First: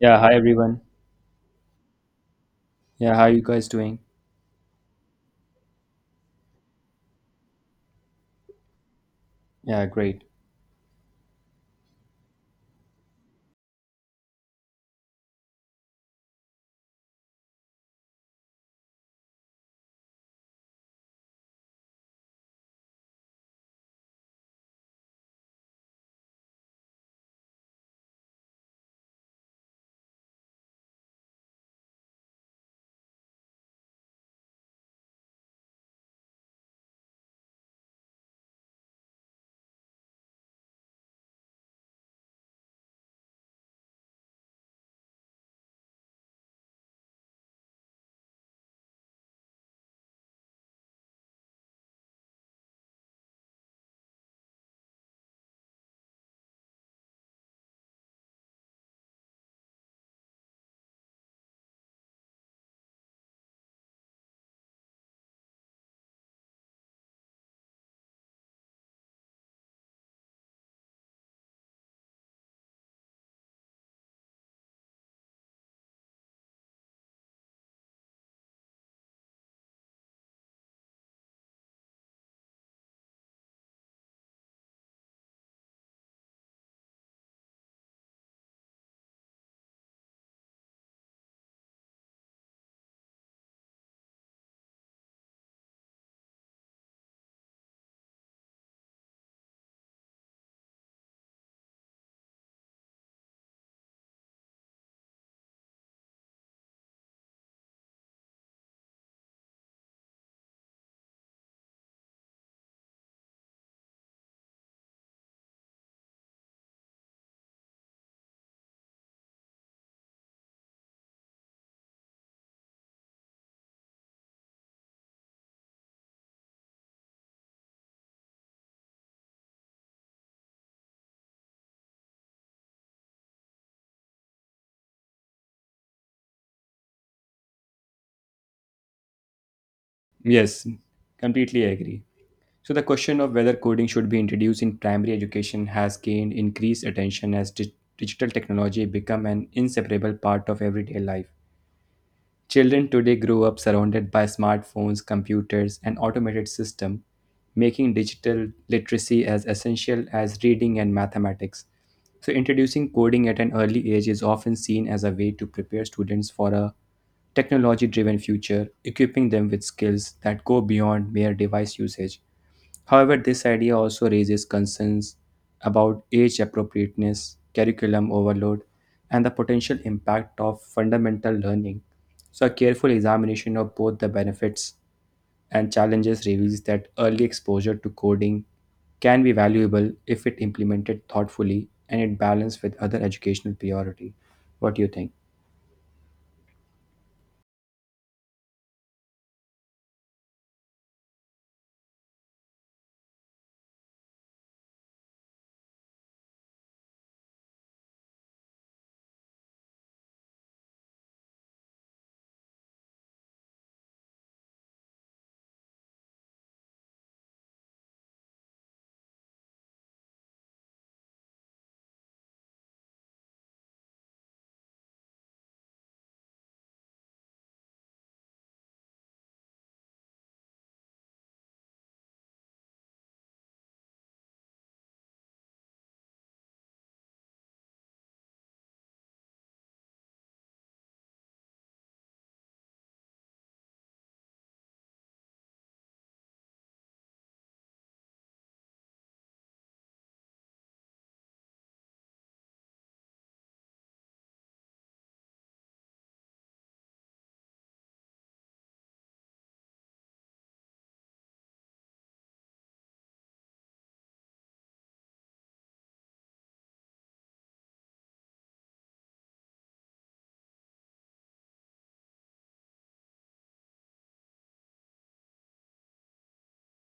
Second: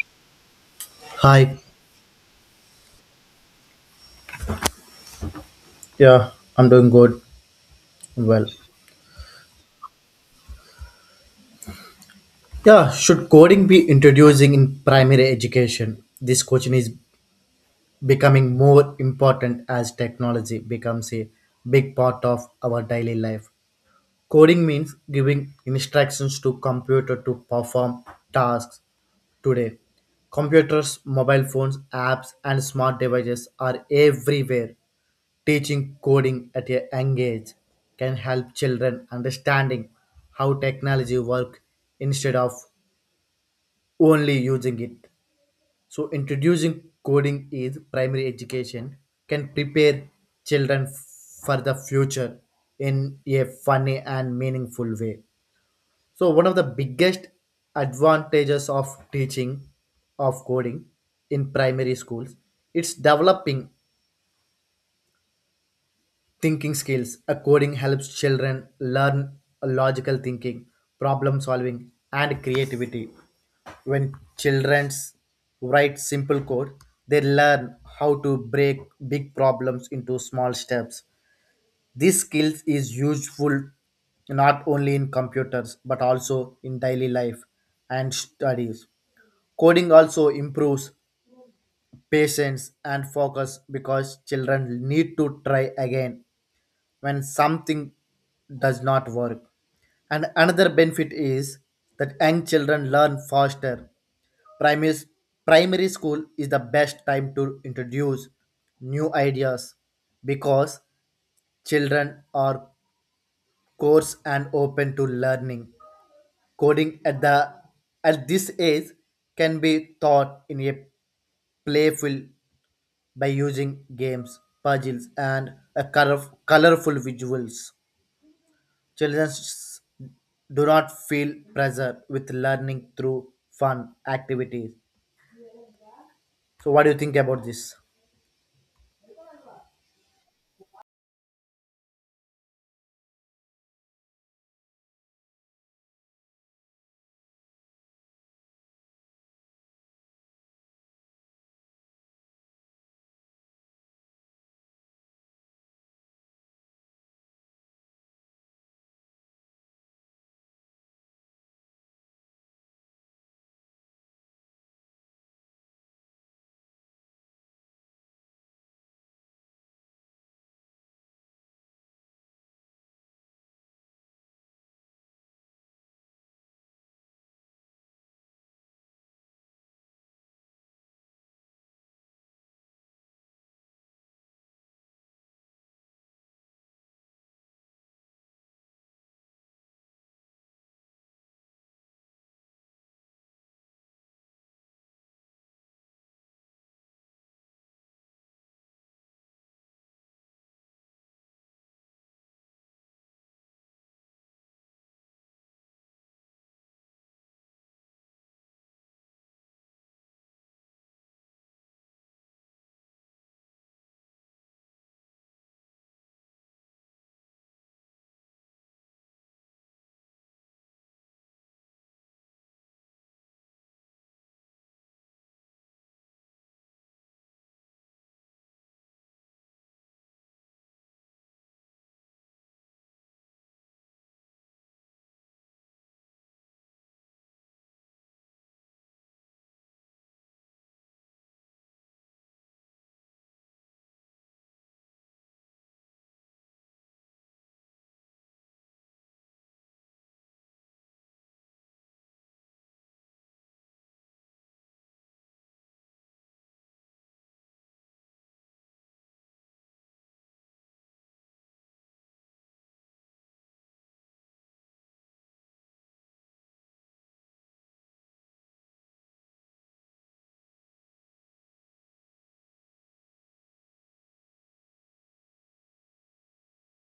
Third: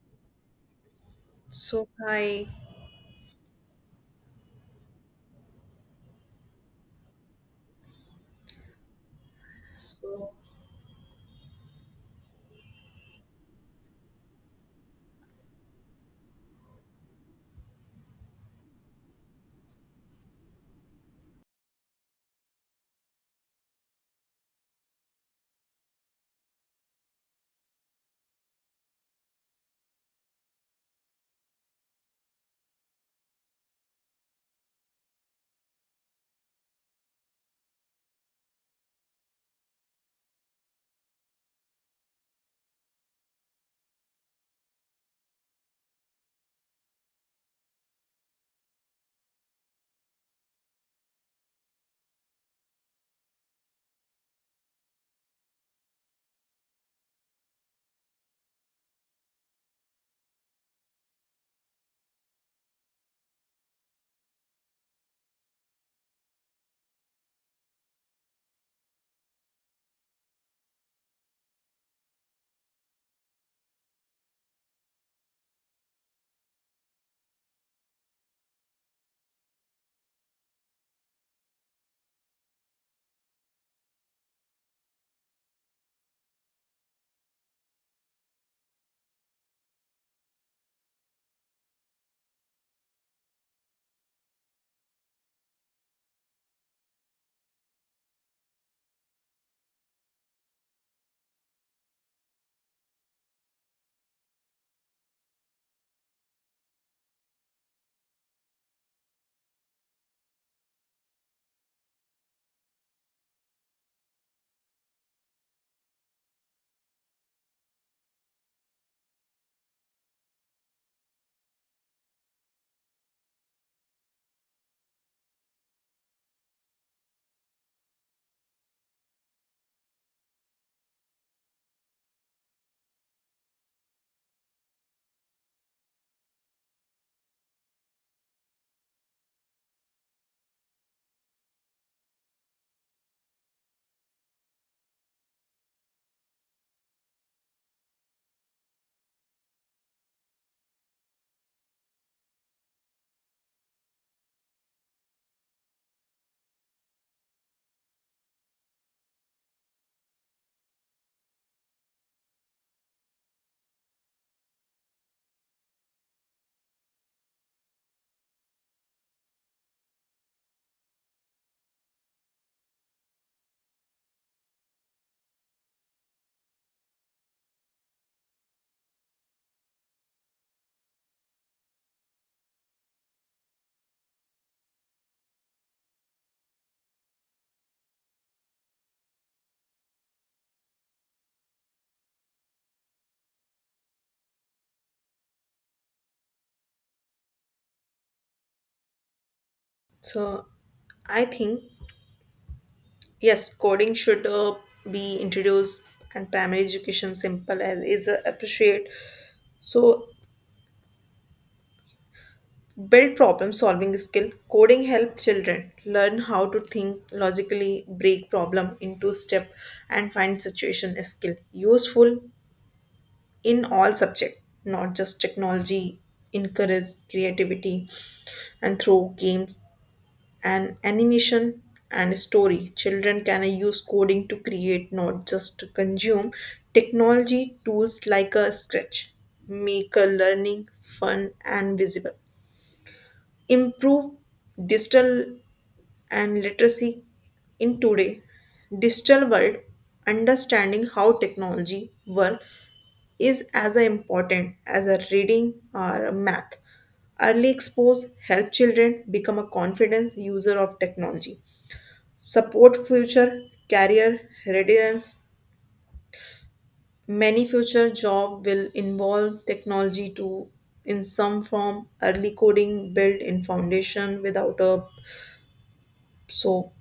Yeah, hi everyone. Hi, So hi. Yeah, how you guys doing? yeah, I'm doing good. Well, Yeah, great. So yeah, should coding be introducing in primary education? This question is becoming more important as technology becomes a big part of our daily life. Coding means giving instructions to computer to perform tasks today. Computers, mobile phones, apps, and smart devices are everywhere. Teaching coding at a young age can help children understanding how technology work instead of only using it. So introducing coding is primary education can prepare children for the future in a funny and meaningful way. So one of the biggest advantages of teaching of coding in primary schools it's developing thinking skills. A coding helps children learn logical thinking, problem solving, and creativity. When children write simple code, they learn how to break big problems into small steps. This skill is useful not only in computers but also in daily life and studies. Coding also improves patience and focus because children need to try again when something does not work. And another benefit is that young children learn faster. Primary, primary school is the best time to introduce new ideas because children are coarse and open to learning. Coding at this age can be taught in a playful by using games, puzzles, and colorful visuals. Children s- do not feel pressure with learning through fun activities. So, what do you think about this? Yes, completely agree. So the question of whether coding should be introduced in primary education has gained increased attention as digital technology become an inseparable part of everyday life. Children today grow up surrounded by smartphones, computers, and automated systems, making digital literacy as essential as reading and mathematics. So introducing coding at an early age is often seen as a way to prepare students for a technology driven future, equipping them with skills that go beyond mere device usage. However, this idea also raises concerns about age appropriateness, curriculum overload, and the potential impact of fundamental learning. So, a careful examination of both the benefits and challenges reveals that early exposure to coding can be valuable if it implemented thoughtfully and it balanced with other educational priority. What do you think? so I think yes, coding should be introduced and primary education simple as is appreciate. So build problem solving skill. Coding help children learn how to think logically, break problem into step, and find situation skill useful in all subject, not just technology. Encourage creativity and through games and animation and story. Children can use coding to create, not just to consume. Technology tools like a Scratch make a learning fun and visible. Improve digital and literacy in today digital world. Understanding how technology work is as important as a reading or a math. Early expose help children become a confident user of technology support future career readiness. Many future job will involve technology to in some form. Early coding built in foundation without a so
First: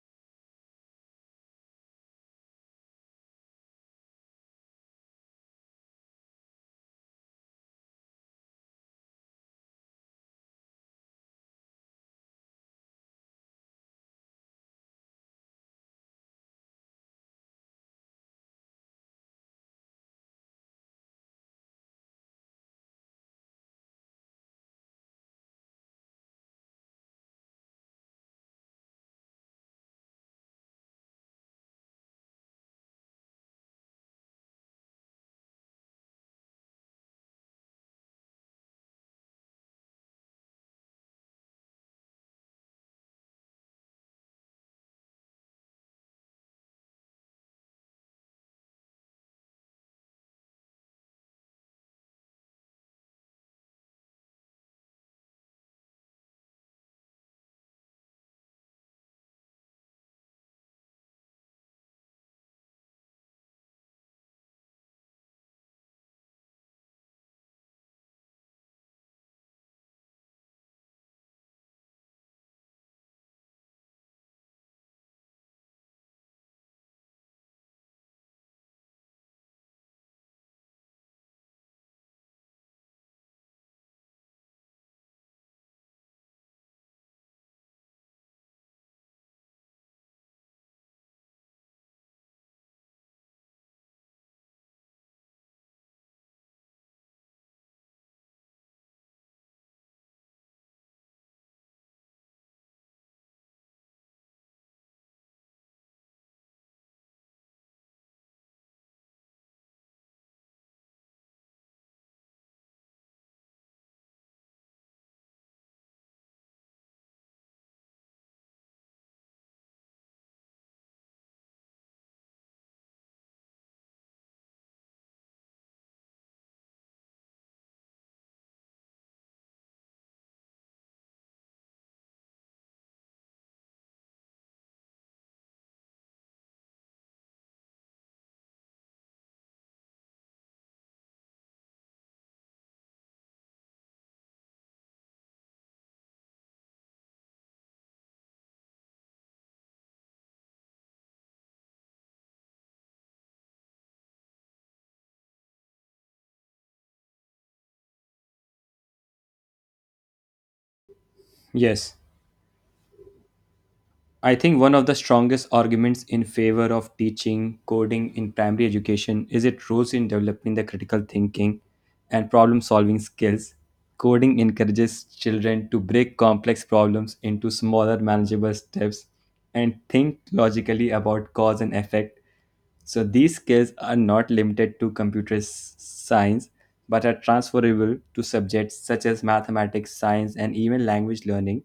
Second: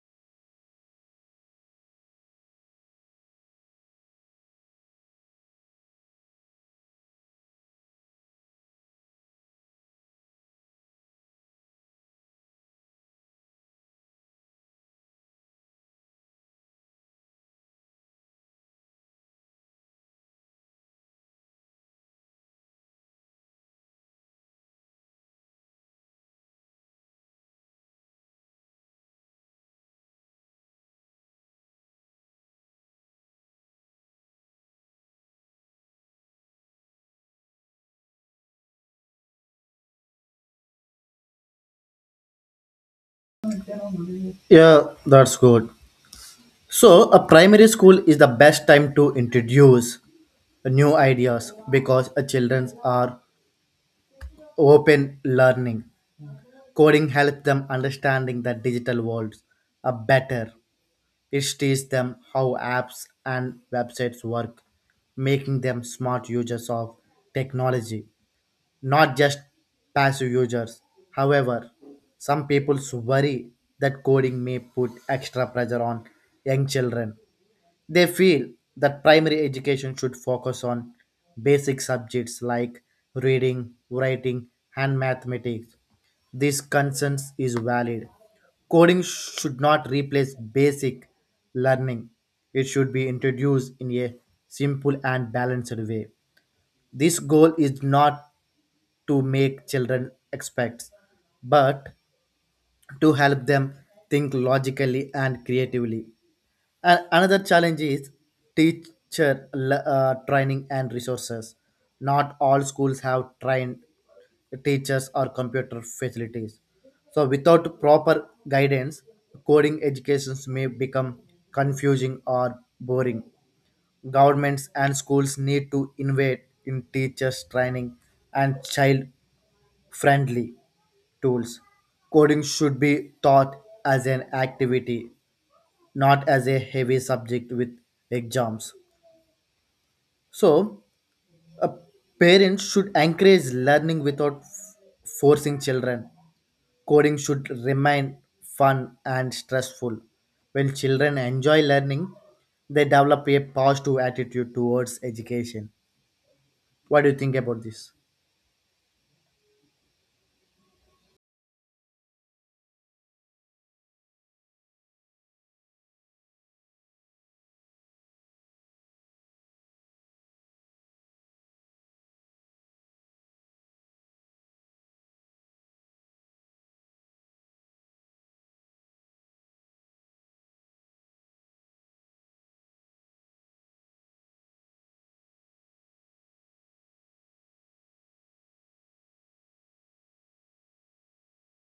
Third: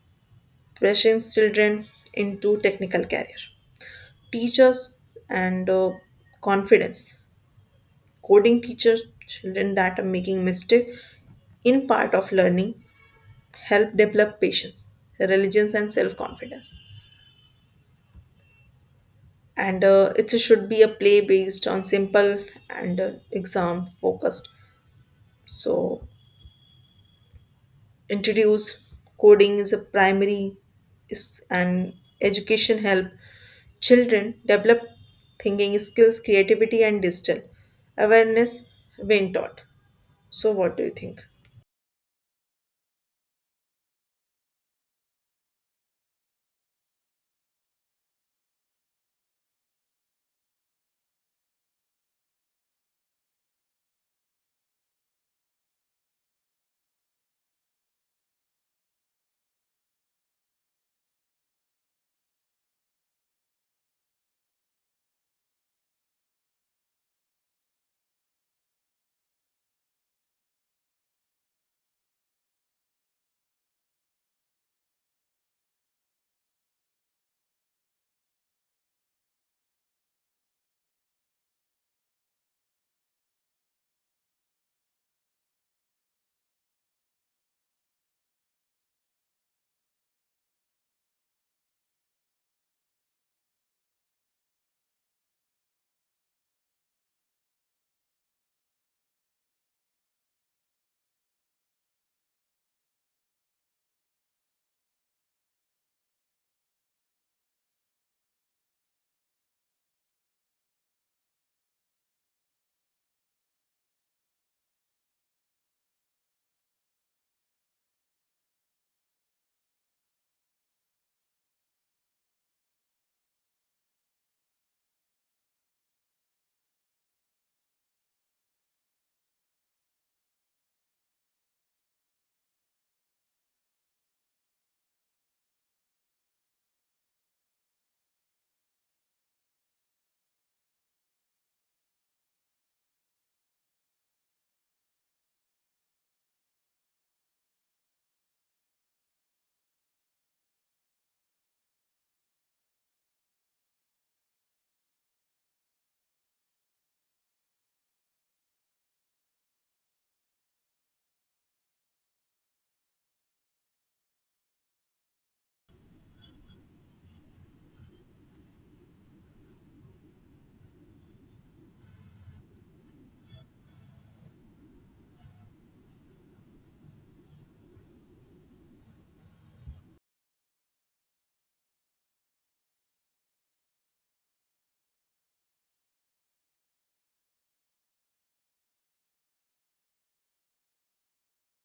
pressing children into technical career. Teachers and confidence. Coding teachers children that are making mistake in part of learning help develop patience, religions and self confidence. And it should be a play based on simple and exam focused so introduce coding is a primary is and education help children develop thinking skills creativity and digital awareness when taught. So what do you think? Yeah, that's good. So, a primary school is the best time to introduce new ideas because a children are open learning. Coding helps them understanding the digital world a better. It teaches them how apps and websites work, making them smart users of technology, not just passive users. However, some people worry that coding may put extra pressure on young children. They feel that primary education should focus on basic subjects like reading, writing, and mathematics. This concern is valid. Coding should not replace basic learning. It should be introduced in a simple and balanced way. This goal is not to make children expect, but to help them think logically and creatively. Another challenge is training and resources. Not all schools have trained teachers or computer facilities. So, without proper guidance, coding educations may become confusing or boring. Governments and schools need to invest in teachers' training and child friendly tools. Coding should be taught as an activity, not as a heavy subject with exams. So, a parent should encourage learning without forcing children. Coding should remain fun and stressful. When children enjoy learning, they develop a positive attitude towards education. What do you think about this? Yes. I think one of the strongest arguments in favor of teaching coding in primary education is its role in developing the critical thinking and problem solving skills. Coding encourages children to break complex problems into smaller, manageable steps and think logically about cause and effect, so these skills are not limited to science but are transferable to subjects such as mathematics, science, and even language learning.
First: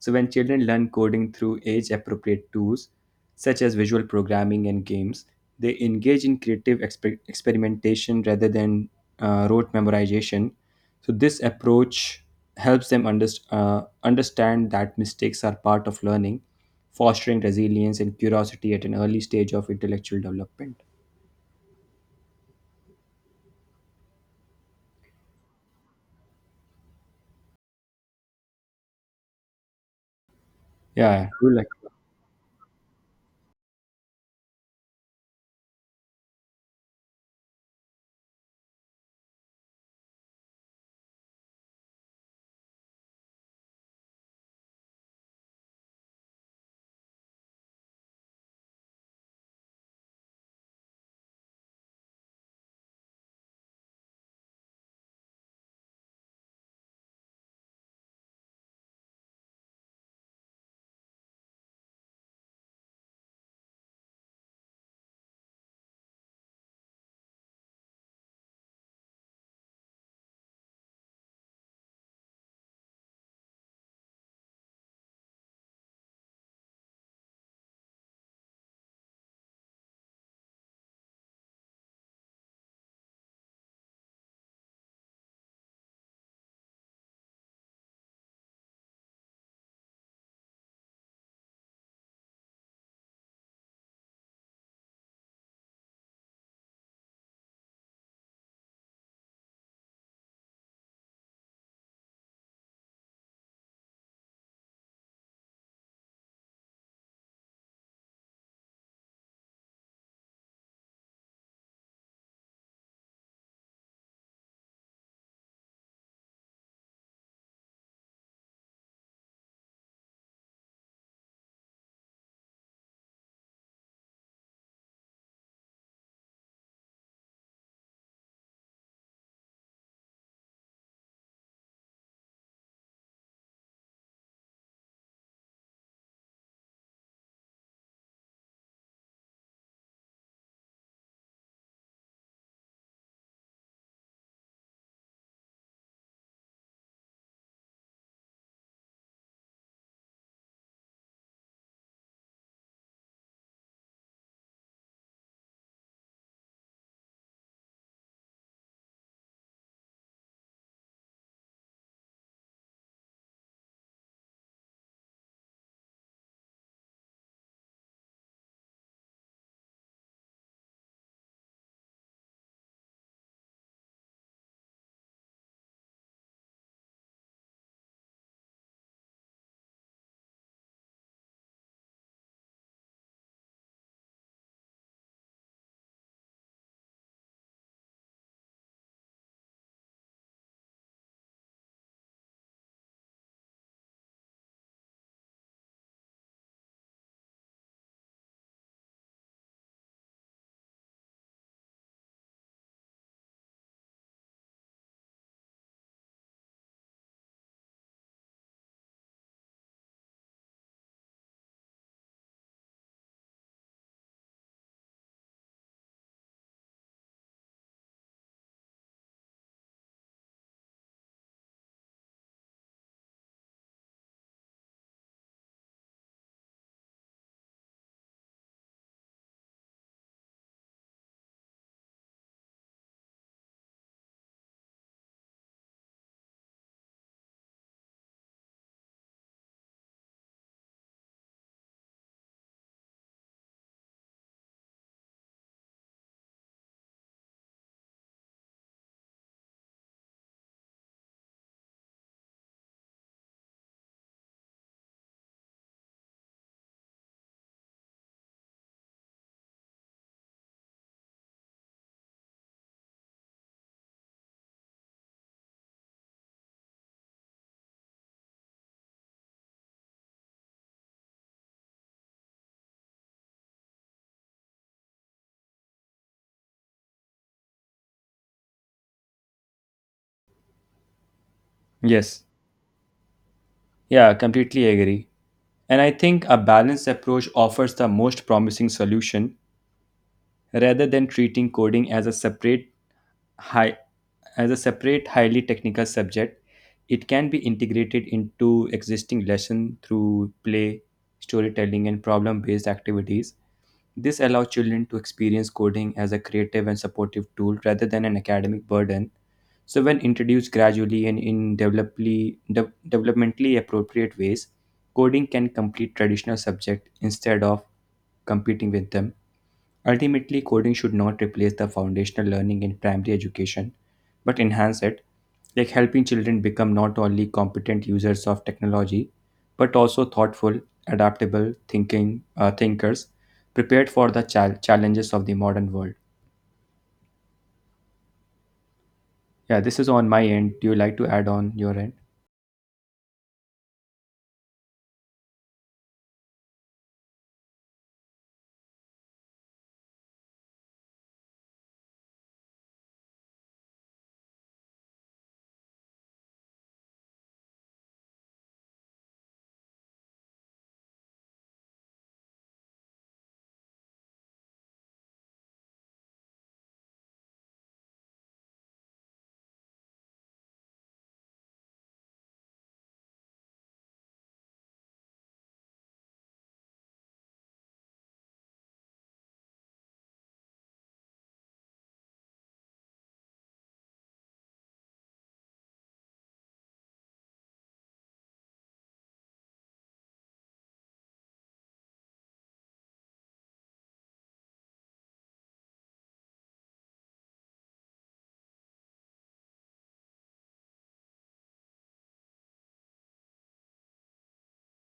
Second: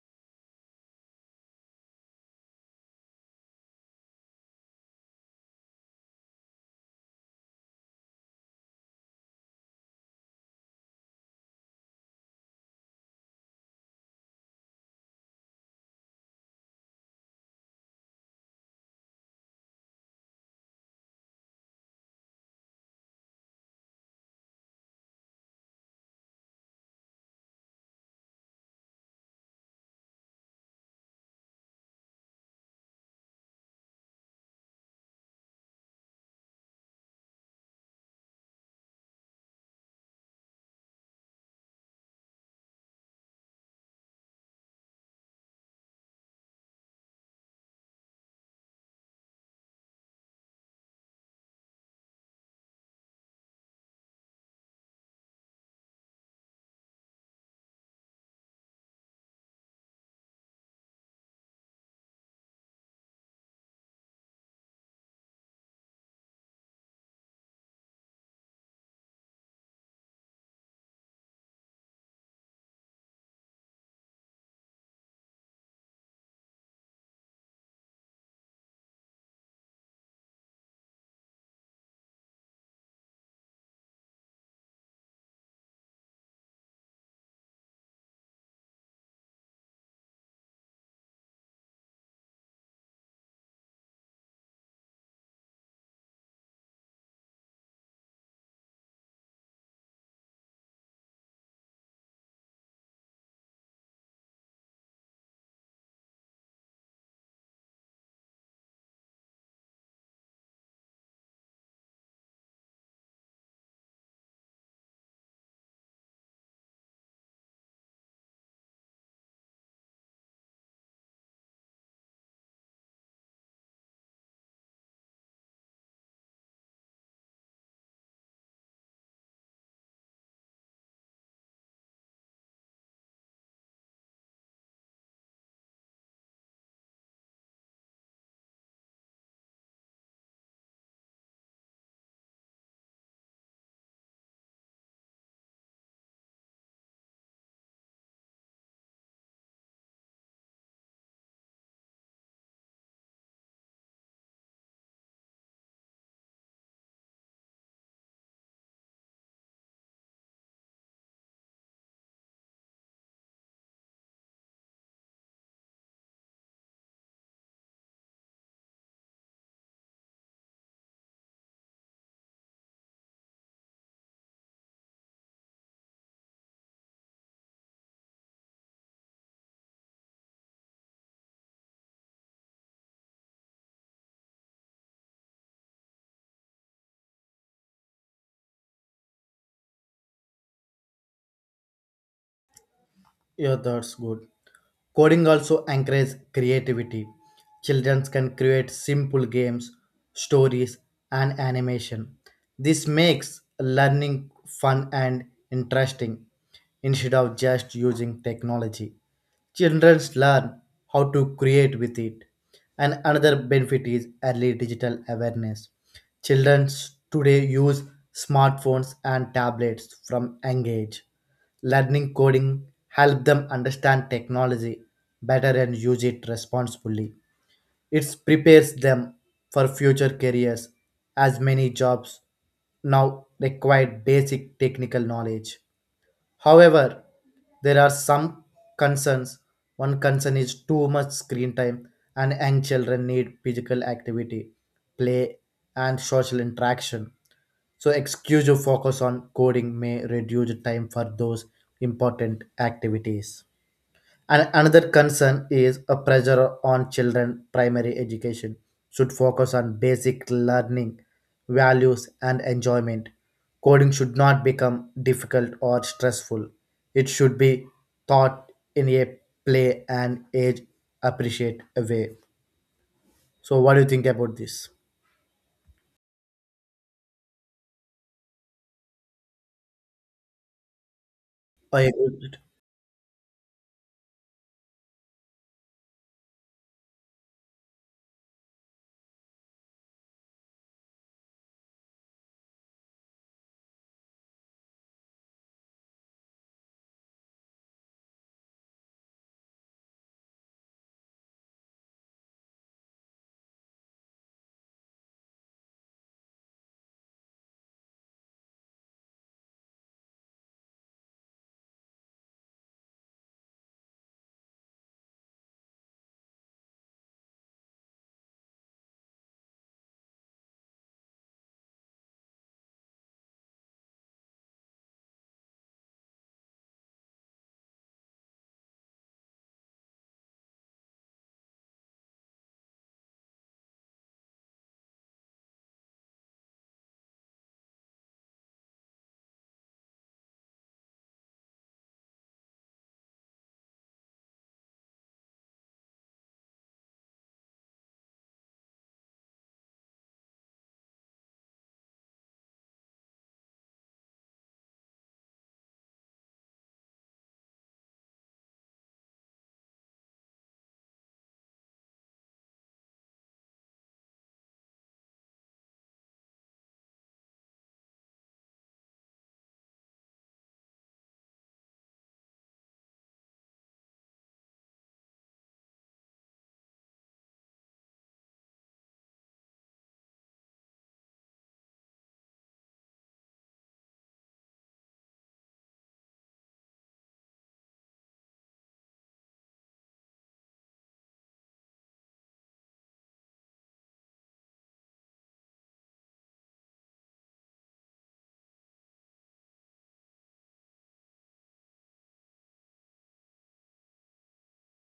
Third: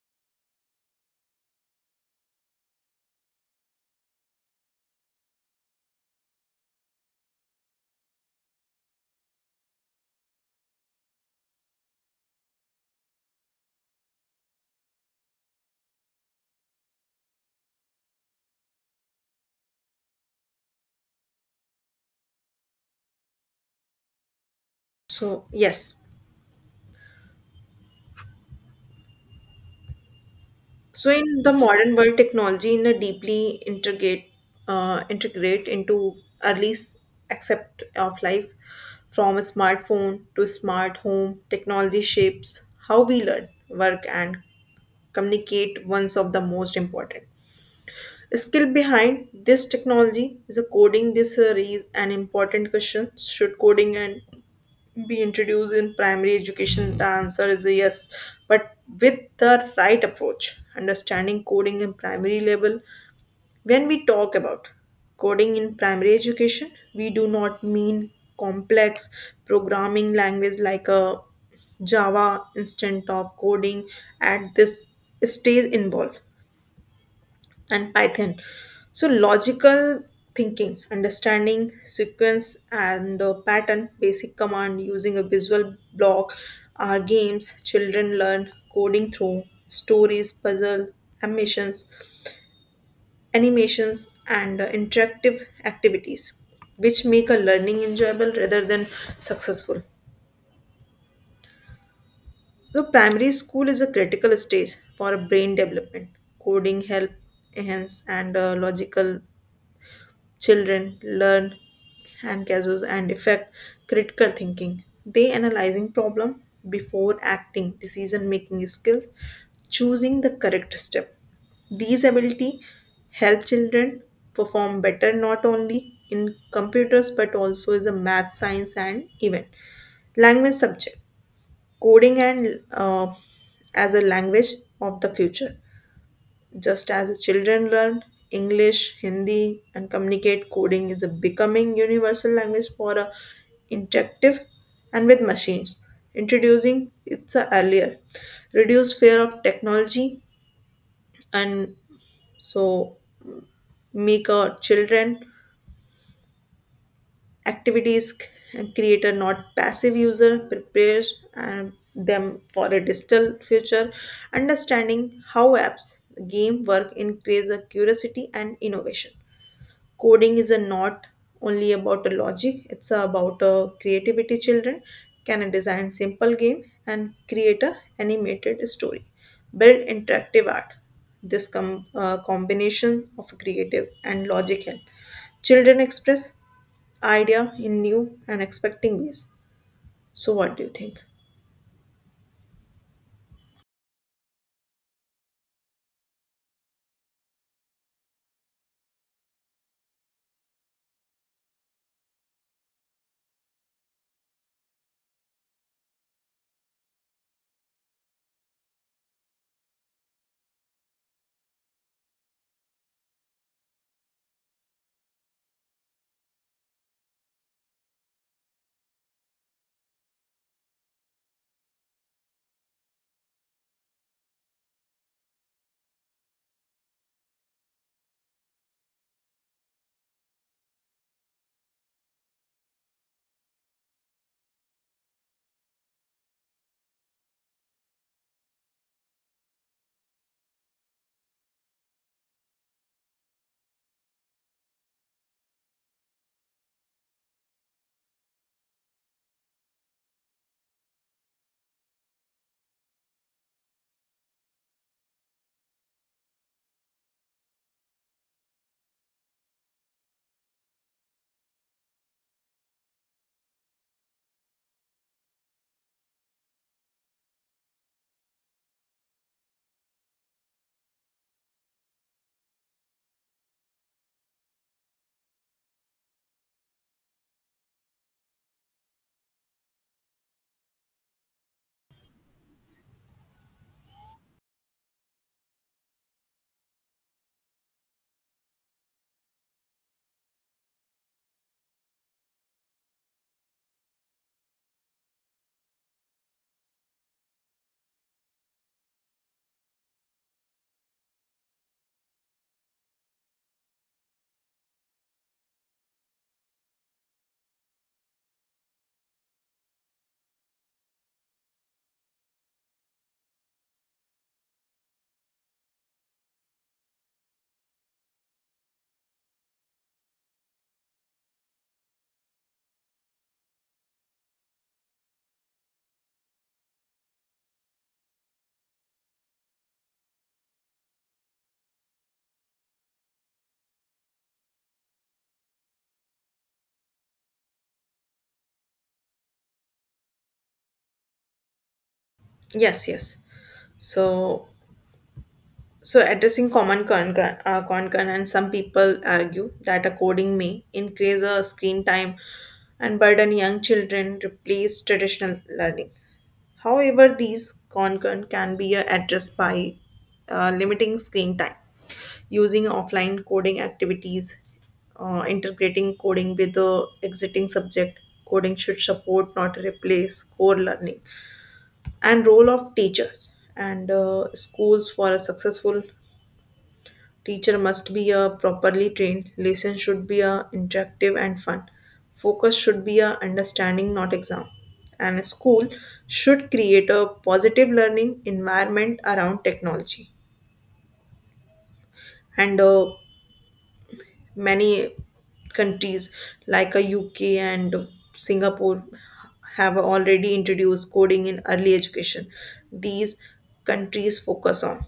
So when children learn coding through age appropriate tools such as visual programming and games, they engage in creative experimentation rather than rote memorization. So this approach helps them understand that mistakes are part of learning, fostering resilience and curiosity at an early stage of intellectual development. So yes. Yeah, So I in do the like, modern world, technology in a deeply integrate integrate into early s- accept of life, from a smartphone to smart home, technology shapes how we learn, work, and communicate. One's of the most important skill behind this technology is a coding. This is an important question. Should coding and be introduced in primary education? The answer is yes, but with the right approach understanding coding in primary level. When we talk about coding in primary education we do not mean complex programming language like a java instant of coding at this stage involved and Python. So, logical thinking, understanding sequence and pattern, basic command using a visual block are games children learn coding through stories, puzzle, animations, animations, and interactive activities, which make a learning enjoyable rather than successful. So, primary school is a critical stage for brain development. Coding help enhance and logical. Children learn and casus and effect critical thinking. They analyzing problem before acting, decision making skills, choosing the correct step. These ability help children perform better not only in computers but also as a math, science, and even language subject. Coding and as a language of the future. Just as children learn English, Hindi, and communicate, coding is a becoming universal language for a interactive and with machines. Introducing it's a earlier, reduce fear of technology, and so make our children activities and create a not passive user prepare and them for a digital future understanding how apps game work increase a curiosity and innovation. Coding is a not only about a logic, it's about a creativity. Children can design simple game and create a animated story build interactive art. This combination of creative and logic help children express idea in new and expecting ways. So what do you think? Yeah, that's good. Coding also encourages creativity. Children can create simple games, stories, and animation. This makes learning fun and interesting instead of just using technology. Children learn how to create with it. And another benefit is early digital awareness. Children today use smartphones and tablets from young age. Learning coding helps them understand technology better and use it responsibly. It prepares them for future careers as many jobs now require basic technical knowledge. However, there are some concerns. One concern is too much screen time, and young children need physical activity, play, and social interaction. So, excuse focus on coding may reduce time for those important activities. And another concern is a pressure on children. Primary education should focus on basic learning, values, and enjoyment. Coding should not become difficult or stressful. It should be taught in a play and age appreciate way. So, what do you think about this? I agree with yes, it. yeah, completely agree. And I think a balanced approach offers the most promising solution, rather than treating coding as a separate high as a separate highly technical subject. It can be integrated into existing lesson through play, storytelling, and problem-based activities. This allows children to experience coding as a creative and supportive tool rather than an academic burden. So, when introduced gradually and in developmentally appropriate ways, coding can complete traditional subjects instead of competing with them. Ultimately, coding should not replace the foundational learning in primary education, but enhance it, like helping children become not only competent users of technology, but also thoughtful, adaptable thinking thinkers, prepared for the challenges of the modern world. Yeah, this is on my end. Do you like to add on your end? Yes. So. So, addressing common concern, and some people argue that a coding may increase a screen time and burden young children, replace traditional learning. However, these concern can be addressed by limiting screen time, using offline coding activities, integrating coding with the exiting subject. Coding should support, not replace, core learning and role of teachers and schools for a successful. Teacher must be a properly trained. Lesson should be a interactive and fun. Focus should be a understanding, not exam. And a school should create a positive learning environment around technology. And many countries like a UK and Singapore have already introduced coding in early education. These countries focus on.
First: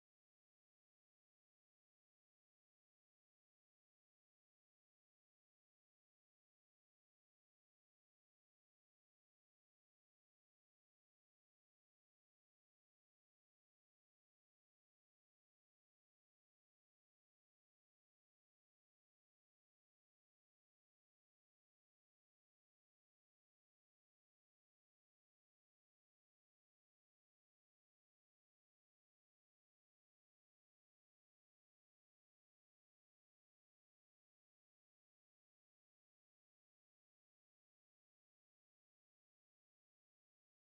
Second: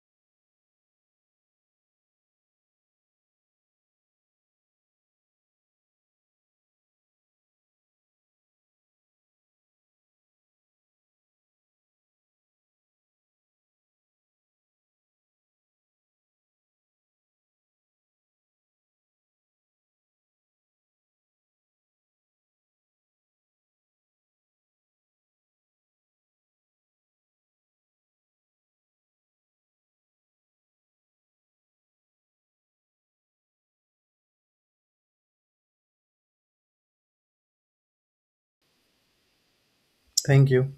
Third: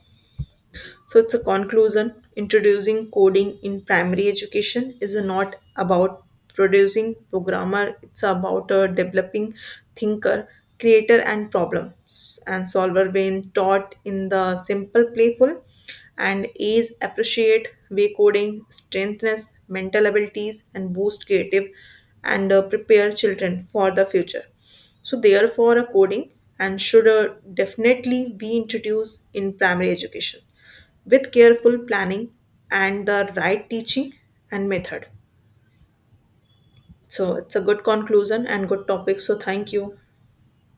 So it's a conclusion. Introducing coding in primary education is not about producing programmer. It's about a developing thinker, creator, and problem s- and solver brain taught in the simple, playful, and is appreciate way coding strengthens mental abilities and boost creative and prepare children for the future. So therefore a coding and should definitely be introduced in primary education with careful planning and the right teaching and method. So it's a good conclusion and good topic. So thank you. Thank you.